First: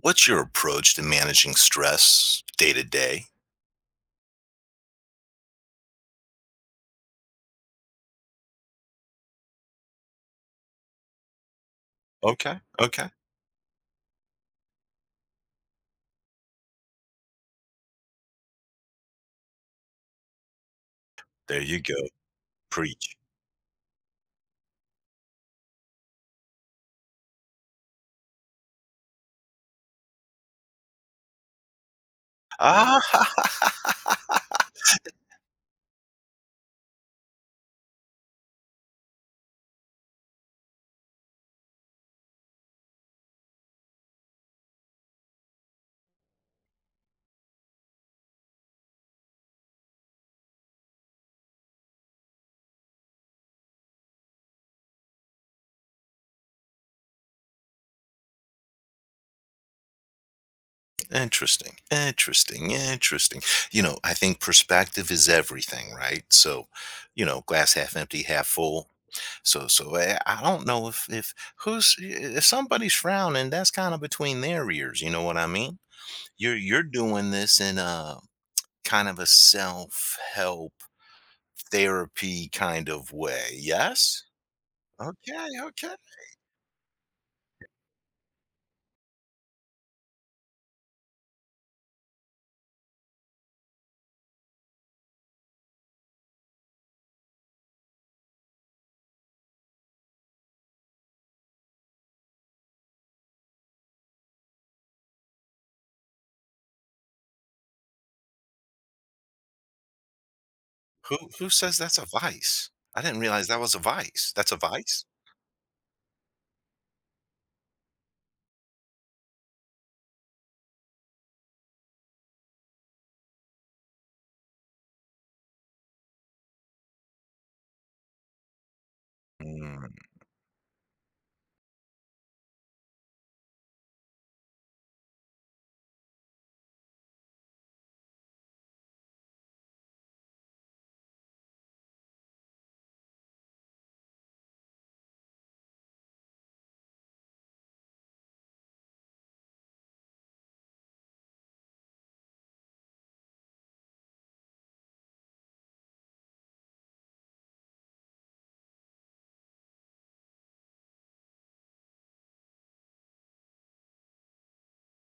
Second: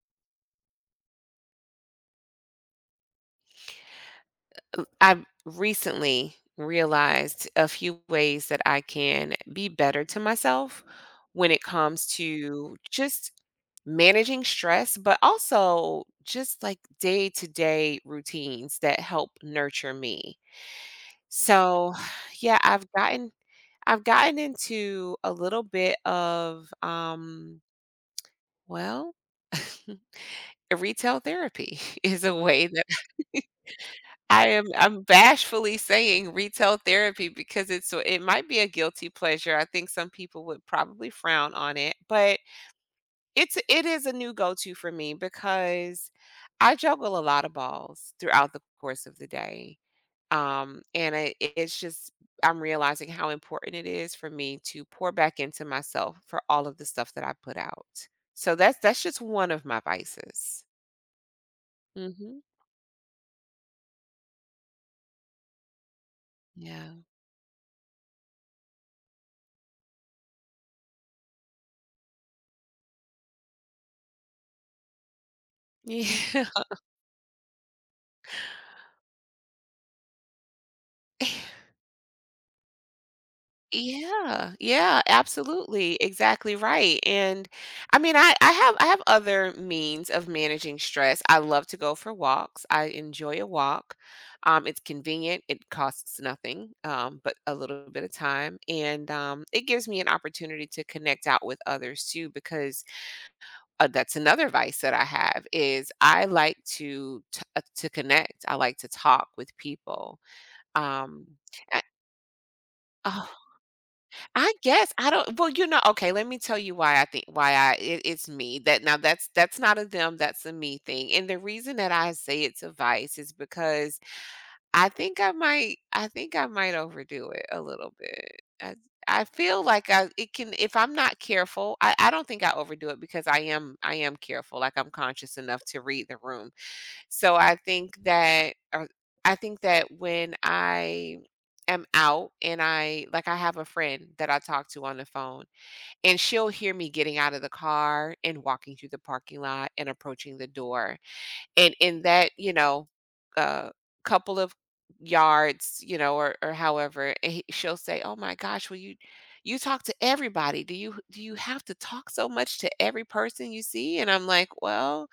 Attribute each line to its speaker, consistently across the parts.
Speaker 1: What's your approach to managing stress day to day?
Speaker 2: I've recently realized a few ways that I can be better to myself when it comes
Speaker 1: Okay,
Speaker 2: to
Speaker 1: okay.
Speaker 2: just managing stress, but also just like day to day routines that help nurture me.
Speaker 1: There you
Speaker 2: So,
Speaker 1: go.
Speaker 2: yeah, I've
Speaker 1: Preach.
Speaker 2: gotten. I've gotten into a little bit of, well, retail therapy is a way that
Speaker 1: Ah,
Speaker 2: I'm bashfully saying retail therapy because it might be a guilty pleasure. I think some people would probably frown on it, but it is a new go-to for me because I juggle a lot of balls throughout the course of the day. And it's just I'm realizing how important it is for me to pour back into myself for all of the stuff that I put out. So that's just one of my vices.
Speaker 1: interesting,
Speaker 2: Hmm.
Speaker 1: interesting, interesting. You know, I think perspective is everything, right? So,
Speaker 2: Yeah.
Speaker 1: you know, glass half empty, half full. So I don't know if if somebody's frowning, that's kind of between their ears. You know what I mean?
Speaker 2: Yeah.
Speaker 1: You're doing this in a kind of a self help therapy kind of way. Yes.
Speaker 2: Yeah, yeah,
Speaker 1: Okay, okay.
Speaker 2: absolutely. Exactly right. And I mean, I have other means of managing stress. I love to go for walks. I enjoy a walk. It's convenient. It costs nothing, but a little bit of time, and it gives me an opportunity to connect out with others too. Because that's another vice that I have is I like to connect. I like to talk with people. Um,
Speaker 1: Who says that's a vice? I didn't
Speaker 2: I,
Speaker 1: realize that was a vice. That's
Speaker 2: I
Speaker 1: a
Speaker 2: guess
Speaker 1: vice?
Speaker 2: I don't, well, okay, let me tell you why I think, why it's me. That's not a them, that's a me thing. And the reason that I say it's a vice is because I think I might overdo it a little bit. I feel like
Speaker 1: Mm.
Speaker 2: I it can if I'm not careful, I don't think I overdo it because I am careful. Like I'm conscious enough to read the room. So I think that when I am out and I, like, I have a friend that I talk to on the phone and she'll hear me getting out of the car and walking through the parking lot and approaching the door. And in that, uh couple of yards, or however, and she'll say, "Oh my gosh, well you talk to everybody. Do you have to talk so much to every person you see?" And I'm like, "Well,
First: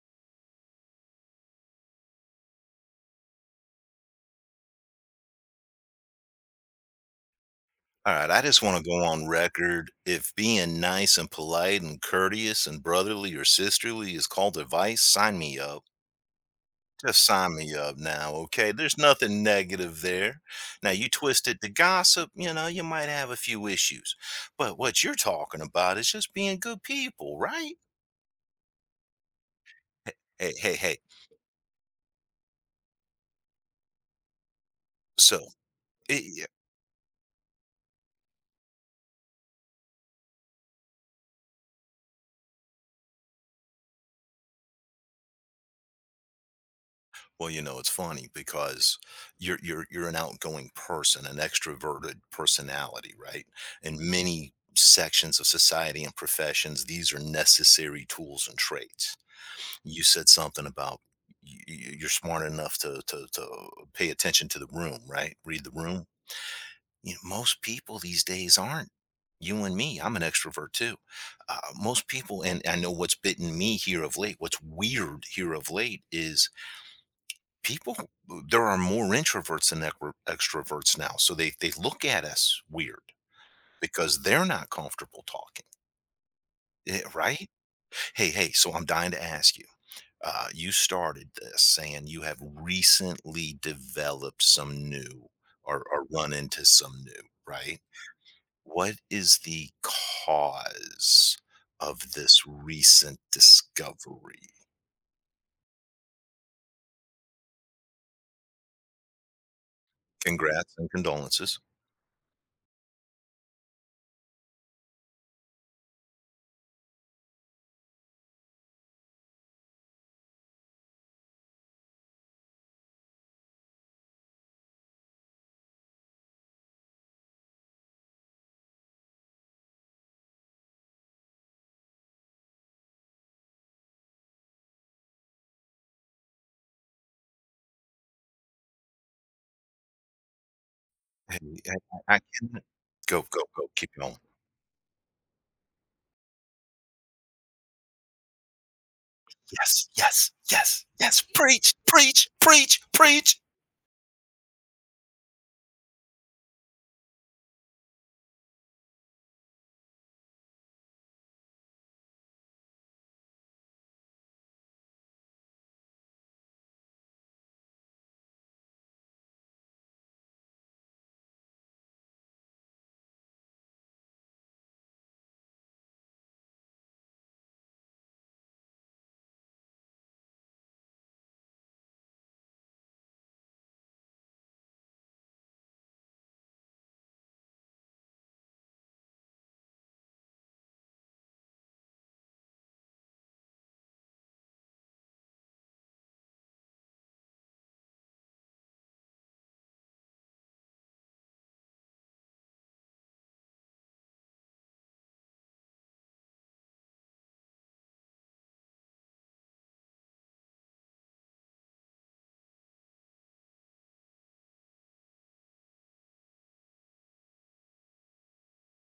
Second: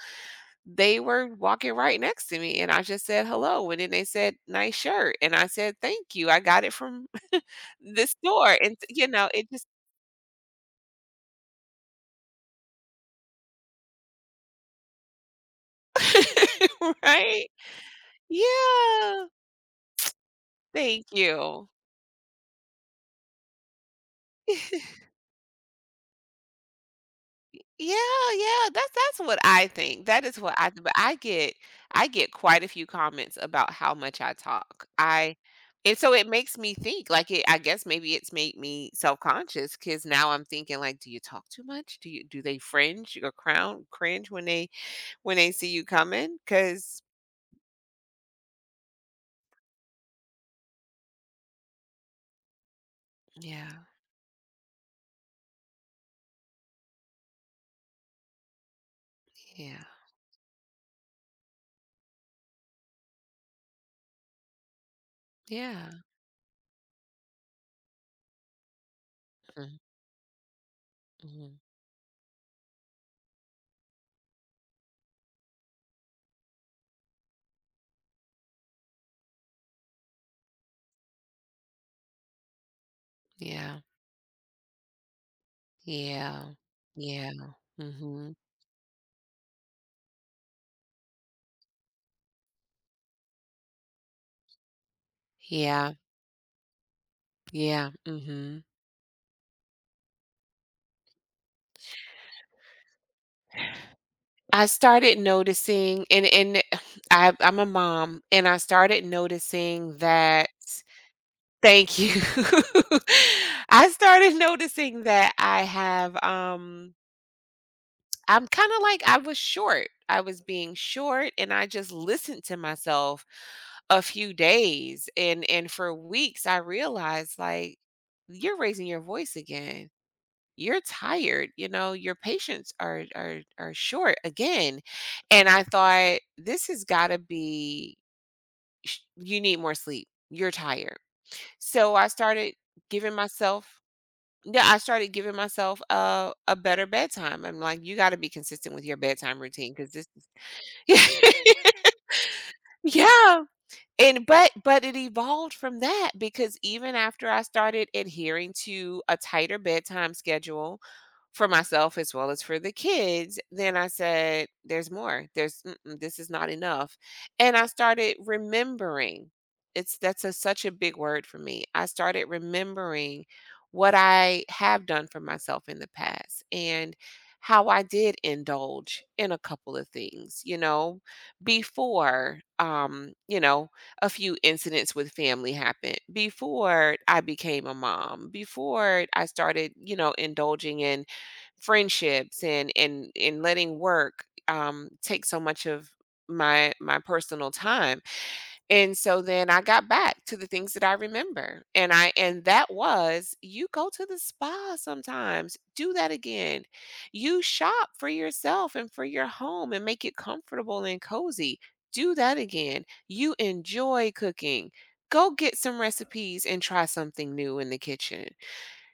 Speaker 2: they were walking right next to me and I just said hello and then they said nice shirt and I said thank you I got it from the
Speaker 1: Alright, I
Speaker 2: store
Speaker 1: just
Speaker 2: and
Speaker 1: wanna go on
Speaker 2: it just
Speaker 1: record. If being nice and polite and courteous and brotherly or sisterly is called a vice, sign me up. Just
Speaker 2: right,
Speaker 1: sign me up now, okay? There's
Speaker 2: yeah,
Speaker 1: nothing negative there. Now, you
Speaker 2: thank
Speaker 1: twist it to
Speaker 2: you.
Speaker 1: gossip, you know, you might have a few issues. But what you're talking about is just being good people, right?
Speaker 2: Yeah, yeah, that's what I think.
Speaker 1: Hey,
Speaker 2: That is
Speaker 1: hey,
Speaker 2: what I
Speaker 1: hey.
Speaker 2: th But
Speaker 1: hey.
Speaker 2: I get quite a few comments about how much I talk. I
Speaker 1: So,
Speaker 2: and so it
Speaker 1: I
Speaker 2: makes me think, like, it I guess maybe it's made me self-conscious conscious because now I'm thinking, like, "Do you talk too much? Do they fringe or crown cringe when they see you coming? Because
Speaker 1: Well, you know, it's funny because you're an outgoing person, an extroverted personality, right?
Speaker 2: yeah,
Speaker 1: In many sections of society and professions, these are necessary tools and traits.
Speaker 2: yeah,
Speaker 1: You said something about you're smart enough to pay attention to the room, right? Read the
Speaker 2: yeah.
Speaker 1: room. You know, most people these days aren't. You and
Speaker 2: Mm,
Speaker 1: me, I'm an extrovert too.
Speaker 2: mhm.
Speaker 1: Most people, and I know what's bitten me here of late. What's weird here of late is people there are more introverts than extroverts now, so they look at us weird
Speaker 2: Yeah,
Speaker 1: because they're not comfortable talking,
Speaker 2: yeah, yeah.
Speaker 1: right. hey
Speaker 2: Mhm.
Speaker 1: hey so I'm dying to ask you, you started this saying you have recently developed some new, or,
Speaker 2: Yeah,
Speaker 1: or run into some new, right?
Speaker 2: yeah, mhm.
Speaker 1: What is the cause of this recent discovery?
Speaker 2: I started noticing and I'm a mom, and I started noticing that
Speaker 1: Congrats and condolences.
Speaker 2: thank you. I started noticing that I have, um, I'm kinda like I was short. I was being short, and I just listened to myself a few days, and for weeks, I realized, like, "You're raising your voice again." You're tired, you know, your patients are short again. And I thought this has got to be you need more sleep, you're tired.
Speaker 1: Hey, I,
Speaker 2: So I
Speaker 1: I
Speaker 2: started
Speaker 1: can
Speaker 2: giving
Speaker 1: go,
Speaker 2: myself
Speaker 1: keep going.
Speaker 2: Yeah, I started giving myself a better bedtime. I'm like you got to be consistent with your bedtime routine
Speaker 1: Yes,
Speaker 2: cuz this
Speaker 1: yes, yes, yes. Preach, preach, preach, preach.
Speaker 2: yeah. And but it evolved from that because even after I started adhering to a tighter bedtime schedule for myself as well as for the kids, then I said, "There's more. There's mm-mm, this is not enough." And I started remembering. It's that's a, such a big word for me. I started remembering what I have done for myself in the past and how I did indulge in a couple of things, you know, before you know, a few incidents with family happened before I became a mom, before I started, you know, indulging in friendships and letting work, take so much of my personal time. And so then I got back to the things that I remember. And that was, you go to the spa sometimes. Do that again. You shop for yourself and for your home and make it comfortable and cozy. Do that again. You enjoy cooking. Go get some recipes and try something new in the kitchen.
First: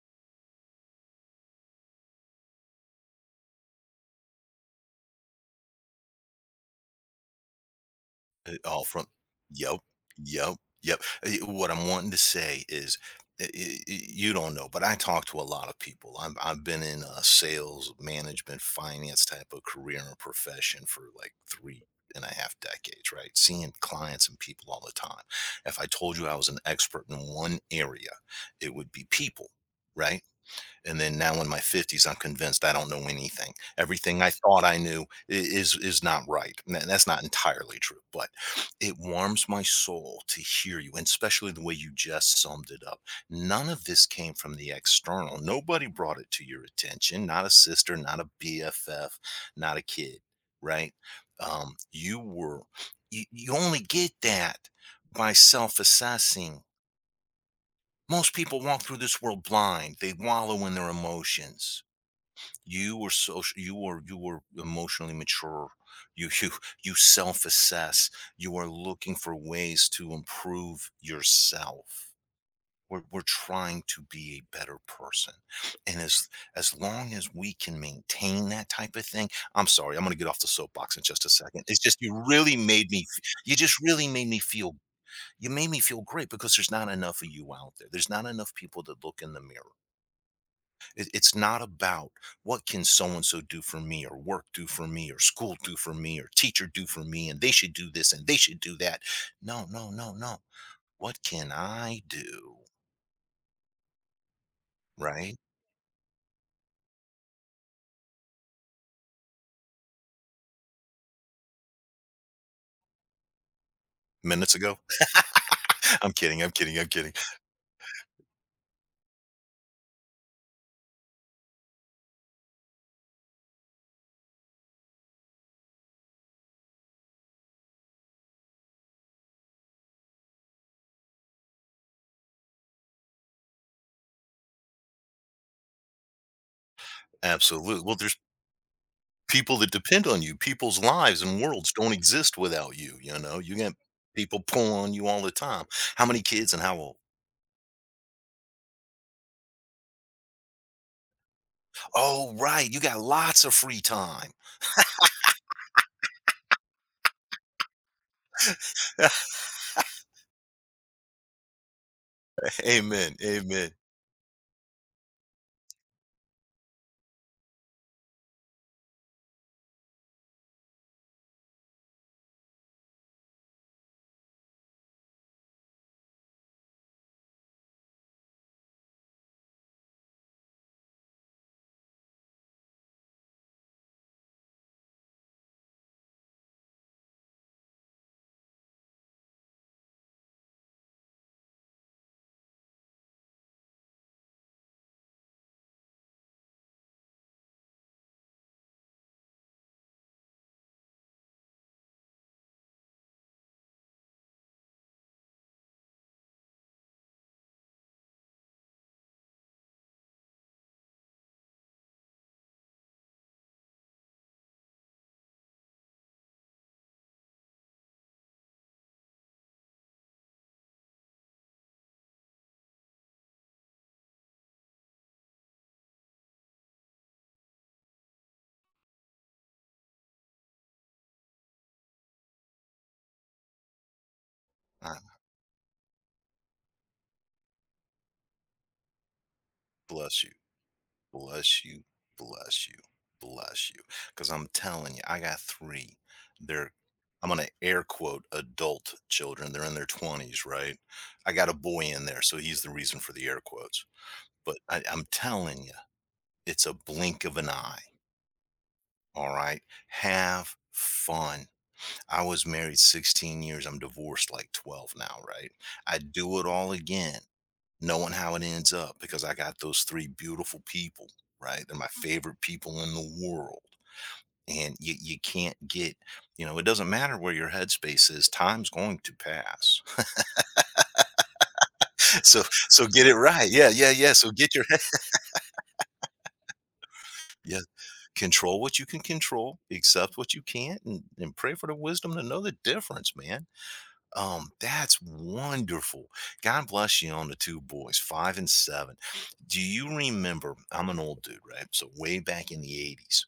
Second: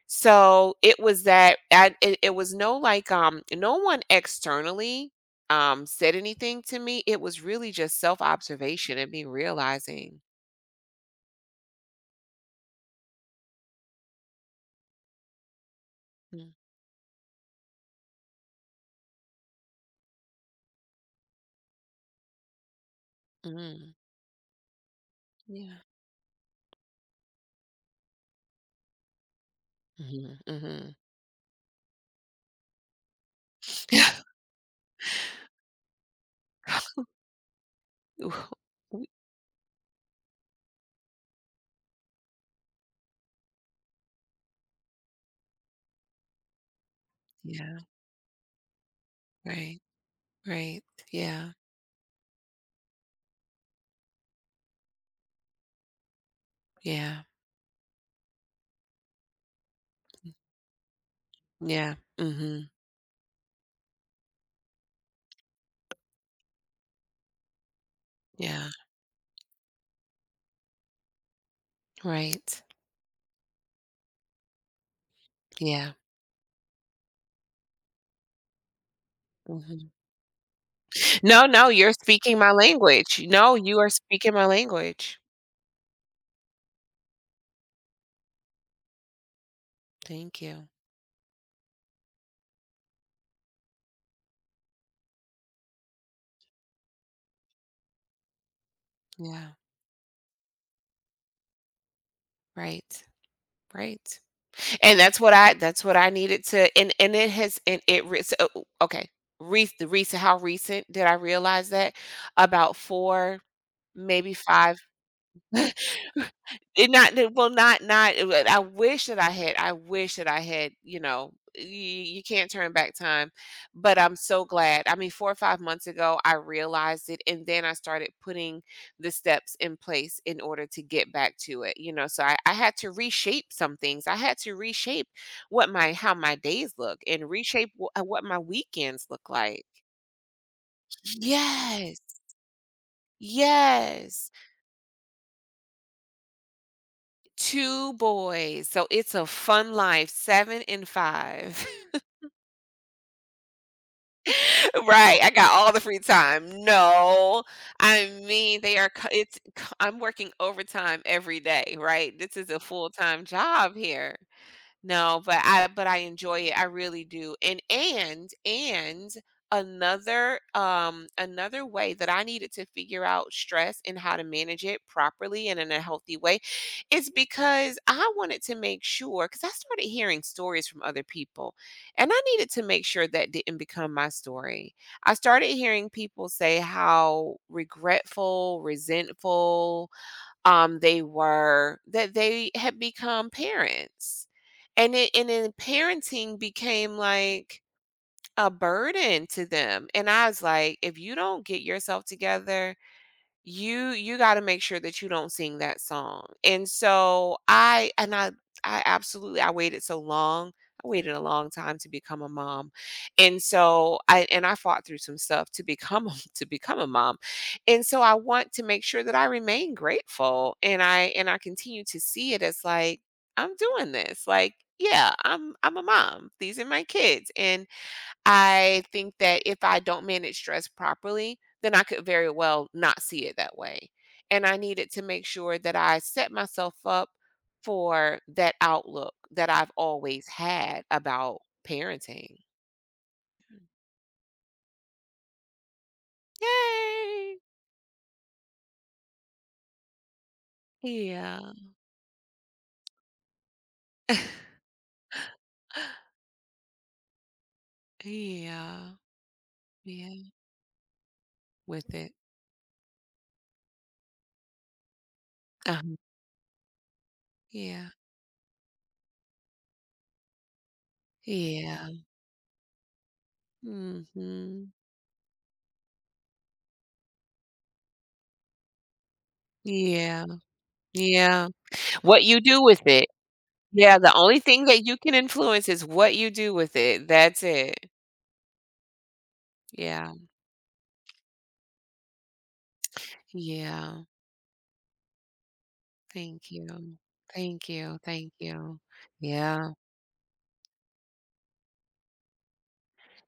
Speaker 2: So, it was that I it it was no, like, no one externally, said anything to me. It was really just
Speaker 1: All
Speaker 2: self-observation
Speaker 1: from,
Speaker 2: and me
Speaker 1: yep,
Speaker 2: realizing.
Speaker 1: yep, yep. What I'm wanting to say is, you don't know, but I talk to a lot of people.
Speaker 2: Mm,
Speaker 1: I've been in sales, management, finance type of career and profession for like three and a half decades, right? Seeing
Speaker 2: mhm.
Speaker 1: clients and people all the time.
Speaker 2: Yeah.
Speaker 1: If I told you I was an expert in one area, it would be people, right?
Speaker 2: Mhm, mhm.
Speaker 1: And then now in my 50s, I'm convinced I don't know anything. Everything I thought I knew is not right, and that's not entirely true, but it warms my soul to hear you, and especially the way you just summed it up, none of this came from the external. Nobody brought it to your attention. Not a
Speaker 2: Yeah,
Speaker 1: sister, not a BFF, not
Speaker 2: right,
Speaker 1: a kid,
Speaker 2: right.
Speaker 1: right?
Speaker 2: Yeah,
Speaker 1: Um, you were, you only get that by self-assessing.
Speaker 2: yeah,
Speaker 1: Most people walk through this world blind. They wallow in their emotions.
Speaker 2: yeah, mhm,
Speaker 1: You were social. You were, you were emotionally mature. You you you self-assess. You are
Speaker 2: yeah,
Speaker 1: looking for ways to improve yourself.
Speaker 2: right,
Speaker 1: We're trying to be a better person,
Speaker 2: yeah,
Speaker 1: and as long as we can maintain that type of thing. I'm
Speaker 2: mhm.
Speaker 1: sorry, I'm going to get off the soapbox in just a
Speaker 2: No,
Speaker 1: second.
Speaker 2: no,
Speaker 1: It's
Speaker 2: you're
Speaker 1: just you
Speaker 2: speaking my
Speaker 1: really
Speaker 2: language. No,
Speaker 1: you just
Speaker 2: you are
Speaker 1: really made
Speaker 2: speaking
Speaker 1: me
Speaker 2: my
Speaker 1: feel,
Speaker 2: language.
Speaker 1: you made me feel great because there's not enough of you out there. There's not enough people that look in the mirror.
Speaker 2: Thank you.
Speaker 1: It's not about what can so and so do for me, or work do for me, or school do for me, or teacher do for me, and they should do this and they should do that.
Speaker 2: Yeah,
Speaker 1: No, no, no, no. What can I do?
Speaker 2: right, right. And that's what
Speaker 1: Right?
Speaker 2: I that's what I needed to, and it has, and it okay. Rec the recent How recent did I realize that? About 4, maybe
Speaker 1: Minutes ago.
Speaker 2: 5.
Speaker 1: I'm kidding. I'm kidding. I'm
Speaker 2: It
Speaker 1: kidding.
Speaker 2: not that well, not not it would I wish that I had, you can't turn back time, but I'm so glad. I mean, 4 or 5 months ago, I realized it, and then I started putting the steps in place in order to get back to it, you know, so I had to reshape some things. I had to reshape what my how my days look and reshape
Speaker 1: Absolutely. Well,
Speaker 2: wh
Speaker 1: there's
Speaker 2: what my weekends look
Speaker 1: people
Speaker 2: like.
Speaker 1: that depend on you. People's lives and worlds don't
Speaker 2: Yes.
Speaker 1: exist without you. You know, you got
Speaker 2: Yes.
Speaker 1: people pulling on you all the time. How many kids and how old?
Speaker 2: 2 boys, so it's a fun life, 7 and 5.
Speaker 1: Oh, right. You got lots of free time.
Speaker 2: Right, I got all the free time. No, I mean, they are c it's I I'm working overtime every day, right? This is a
Speaker 1: Amen.
Speaker 2: full-time
Speaker 1: Amen.
Speaker 2: job here. No, but I, but I enjoy it. I really do. And another another way that I needed to figure out stress and how to manage it properly and in a healthy way is because I wanted to make sure cuz I started hearing stories from other people and I needed to make sure that didn't become my story. I started hearing people say how regretful, resentful, they were that they had become parents. And it and then parenting became like a burden to them, and I was like, if you don't get yourself together, you got to make sure that you don't sing that song. And so I absolutely, I waited so long, I waited a long time to become a mom. And so I fought through some stuff to become a mom. And so I want to make sure that I remain grateful, and I, continue to see it as, like, I'm doing this, like, yeah, I'm a mom, these are my kids. And I think that if I don't manage stress properly, then I could very well not see it that way. And I needed to make sure that I set myself up for that outlook that I've
Speaker 1: Bless
Speaker 2: always
Speaker 1: you.
Speaker 2: had about
Speaker 1: Bless you.
Speaker 2: parenting.
Speaker 1: Bless you. Bless you. Because I'm telling you, I got three. They're, I'm
Speaker 2: Yay!
Speaker 1: going to air quote adult children. They're in their 20s, right? I
Speaker 2: Yeah.
Speaker 1: got a boy in there, so he's the reason for the air quotes. But I'm telling you, it's a blink of an eye.
Speaker 2: Yeah.
Speaker 1: All right.
Speaker 2: Yeah.
Speaker 1: Have fun.
Speaker 2: With it.
Speaker 1: I was married 16 years. I'm divorced like 12 now, right?
Speaker 2: Uh-huh.
Speaker 1: I'd do it all again
Speaker 2: Yeah.
Speaker 1: knowing how it ends up, because I got those three beautiful people, right? They're my
Speaker 2: Yeah.
Speaker 1: favorite people in the world.
Speaker 2: Hmm.
Speaker 1: And you can't get, you know, it doesn't matter where your headspace is, time's going to pass.
Speaker 2: Yeah. Yeah. What you
Speaker 1: So
Speaker 2: do with
Speaker 1: so get
Speaker 2: it.
Speaker 1: it right. Yeah, yeah,
Speaker 2: Yeah, the
Speaker 1: yeah. So
Speaker 2: only
Speaker 1: get your
Speaker 2: thing
Speaker 1: head
Speaker 2: that you can influence is what you do with it. That's
Speaker 1: yeah.
Speaker 2: it.
Speaker 1: Control what you can control,
Speaker 2: Yeah.
Speaker 1: accept what you can't, and pray for the wisdom to know the difference, man.
Speaker 2: Yeah.
Speaker 1: That's wonderful.
Speaker 2: Thank
Speaker 1: God
Speaker 2: you.
Speaker 1: bless you on the two
Speaker 2: Thank you.
Speaker 1: boys,
Speaker 2: Thank
Speaker 1: five and
Speaker 2: you.
Speaker 1: seven. Do
Speaker 2: Yeah.
Speaker 1: you remember? I'm an old dude, right? So way back in the 80s.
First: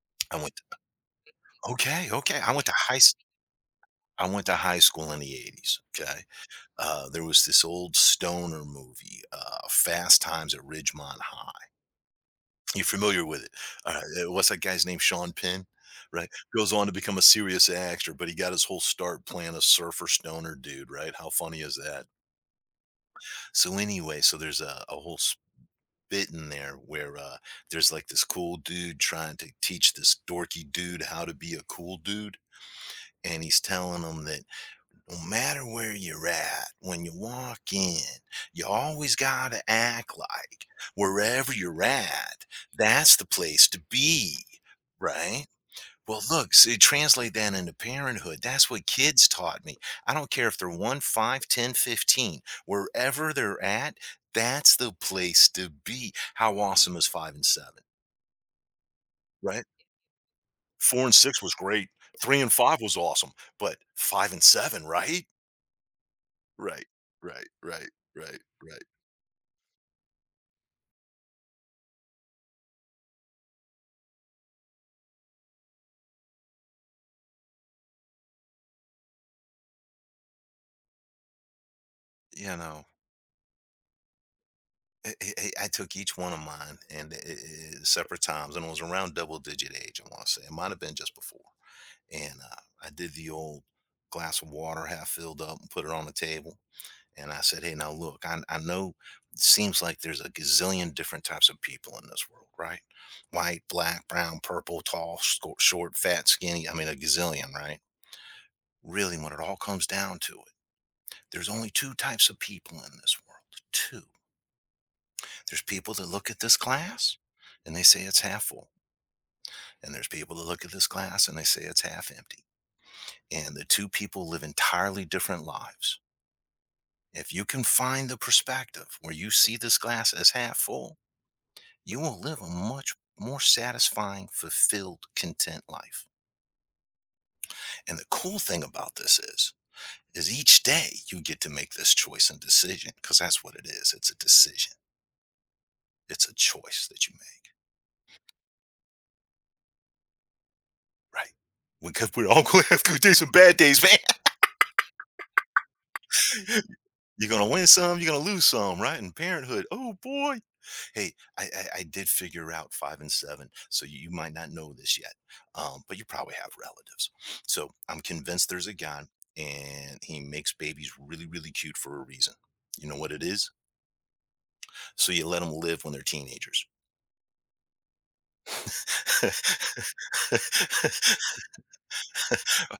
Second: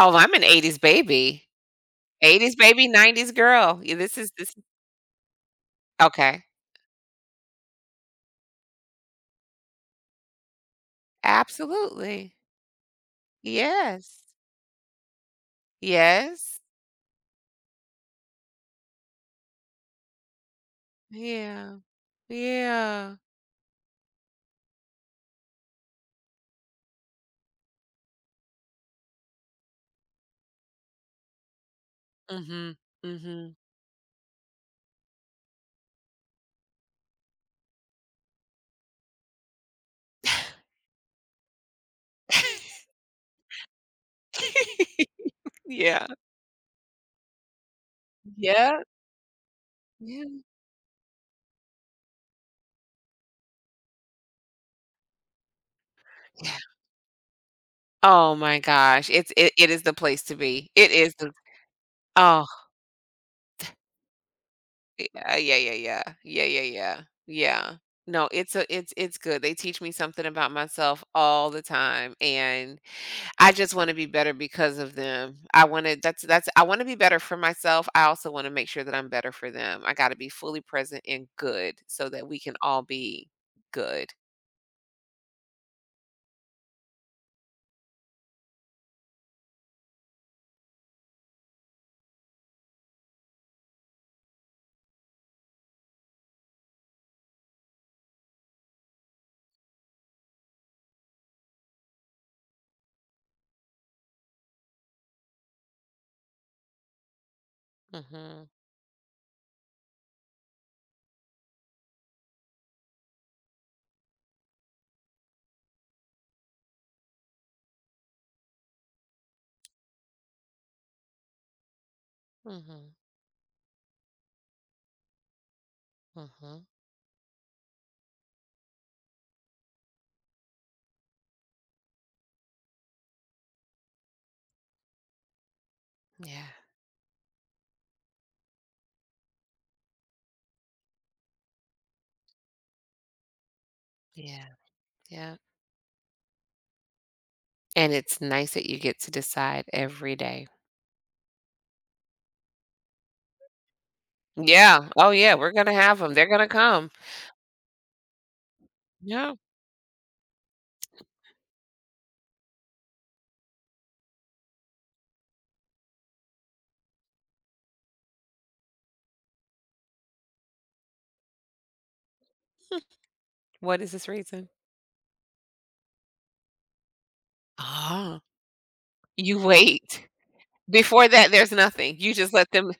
Speaker 2: Oh, I'm
Speaker 1: I
Speaker 2: an
Speaker 1: went
Speaker 2: 80s baby.
Speaker 1: okay, okay.
Speaker 2: 80s baby, 90s girl. Yeah, this
Speaker 1: I
Speaker 2: is
Speaker 1: went
Speaker 2: this
Speaker 1: to
Speaker 2: is-
Speaker 1: high school in the '80s, okay?
Speaker 2: Okay.
Speaker 1: There was this old stoner movie, Fast Times at Ridgemont High.
Speaker 2: Absolutely.
Speaker 1: You familiar with it?
Speaker 2: Yes.
Speaker 1: What's that guy's name, Sean Penn, right?
Speaker 2: Yes.
Speaker 1: Goes on to become a serious actor, but he got his whole start playing a surfer stoner dude, right? How funny is
Speaker 2: Yeah.
Speaker 1: that?
Speaker 2: Yeah.
Speaker 1: So anyway, so there's a whole spit in there where, there's like this cool dude trying to teach this dorky dude how to be a cool dude,
Speaker 2: Mhm.
Speaker 1: and
Speaker 2: Mhm.
Speaker 1: he's telling him that no matter where you're at, when you walk in, you always got to act like wherever you're at, that's the place to be, right?
Speaker 2: Yeah.
Speaker 1: Well, look, see, translate that into parenthood. That's
Speaker 2: Yeah.
Speaker 1: what kids taught me. I don't
Speaker 2: Yeah.
Speaker 1: care if they're 1, 5, 10, 15. Wherever they're at, that's the place to be. How
Speaker 2: Yeah.
Speaker 1: awesome is 5 and 7,
Speaker 2: Oh my gosh. It's it
Speaker 1: right?
Speaker 2: it is the place to be. It
Speaker 1: 4 and
Speaker 2: is the
Speaker 1: 6 was great. 3
Speaker 2: Oh.
Speaker 1: and 5 was awesome, but 5 and 7, right?
Speaker 2: Yeah, yeah, yeah, yeah. Yeah, yeah,
Speaker 1: Right,
Speaker 2: yeah.
Speaker 1: right,
Speaker 2: Yeah.
Speaker 1: right,
Speaker 2: No,
Speaker 1: right, right.
Speaker 2: it's good. They teach me something about myself all the time, and I just want to be better because of them. I want to, that's I want to be better for myself. I also want to make sure that I'm better for them. I got to be fully present and good so that we can
Speaker 1: You
Speaker 2: all
Speaker 1: know,
Speaker 2: be good.
Speaker 1: I took each one of mine and I, separate times, and it was around double digit age, I wanna say. It might have been just before, and, I did the old glass of water half filled up and put it on the table, and I said, "Hey, now look, I know it seems like there's a gazillion different types of people in this world, right? White, black, brown, purple, tall, sco short, fat, skinny, I mean, a gazillion, right?
Speaker 2: Mhm.
Speaker 1: Really, when it all comes down to it, there's only two types of people in this world. Two. There's people that look at this glass and they say it's half full, and there's people that look at this glass and they say it's half empty.
Speaker 2: Mhm.
Speaker 1: And the two people live entirely different lives.
Speaker 2: Mhm.
Speaker 1: If you can find the perspective where you see this glass as half full, you will live a much more satisfying, fulfilled, content life.
Speaker 2: Yeah.
Speaker 1: And the cool thing about this is each day you get to make this choice and decision, because that's what it is. It's a
Speaker 2: Yeah.
Speaker 1: decision.
Speaker 2: Yeah.
Speaker 1: It's a choice that you make.
Speaker 2: And it's nice that you get to decide every day.
Speaker 1: Right. Because we're all going to do some bad days, man.
Speaker 2: Yeah. Oh yeah, we're going to have them. They're going to come.
Speaker 1: You're gonna win some, you're gonna lose some, right? And
Speaker 2: Yeah.
Speaker 1: parenthood. Oh boy. Hey, I did figure out five and seven, so you might not know this yet, but you probably have relatives. So I'm convinced there's a God, and he makes babies really, really cute for a reason. You know what it is?
Speaker 2: What is this reason?
Speaker 1: So you let them live when they're teenagers.
Speaker 2: Ah, you wait. Before that, there's nothing. You just let them,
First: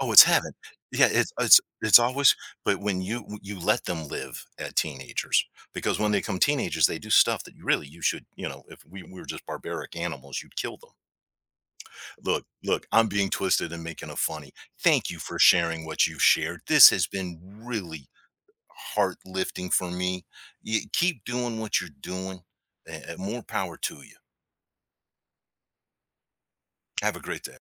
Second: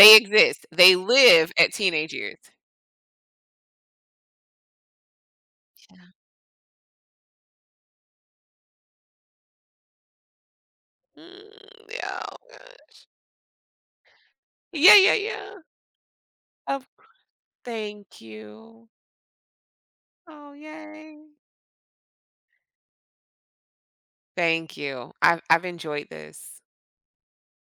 Speaker 1: Oh, it's heaven.
Speaker 2: exist. They
Speaker 1: Yeah, it's
Speaker 2: live
Speaker 1: it's
Speaker 2: at
Speaker 1: it's
Speaker 2: teenage
Speaker 1: always,
Speaker 2: years.
Speaker 1: but when you let them live at teenagers, because when they come teenagers, they do stuff that you really you know, if we were just barbaric animals, you'd kill them.
Speaker 2: Mm, yeah.
Speaker 1: "Look,
Speaker 2: uh,
Speaker 1: look, I'm being twisted and making a funny.
Speaker 2: Yeah,
Speaker 1: Thank
Speaker 2: yeah,
Speaker 1: you for
Speaker 2: yeah.
Speaker 1: sharing what you've shared.
Speaker 2: Oh,
Speaker 1: This has been really
Speaker 2: thank you.
Speaker 1: heart lifting for me.
Speaker 2: Oh,
Speaker 1: You
Speaker 2: yay.
Speaker 1: keep doing what you're doing, and more power to you.
Speaker 2: Thank you. I've enjoyed this.
Speaker 1: Have a great day."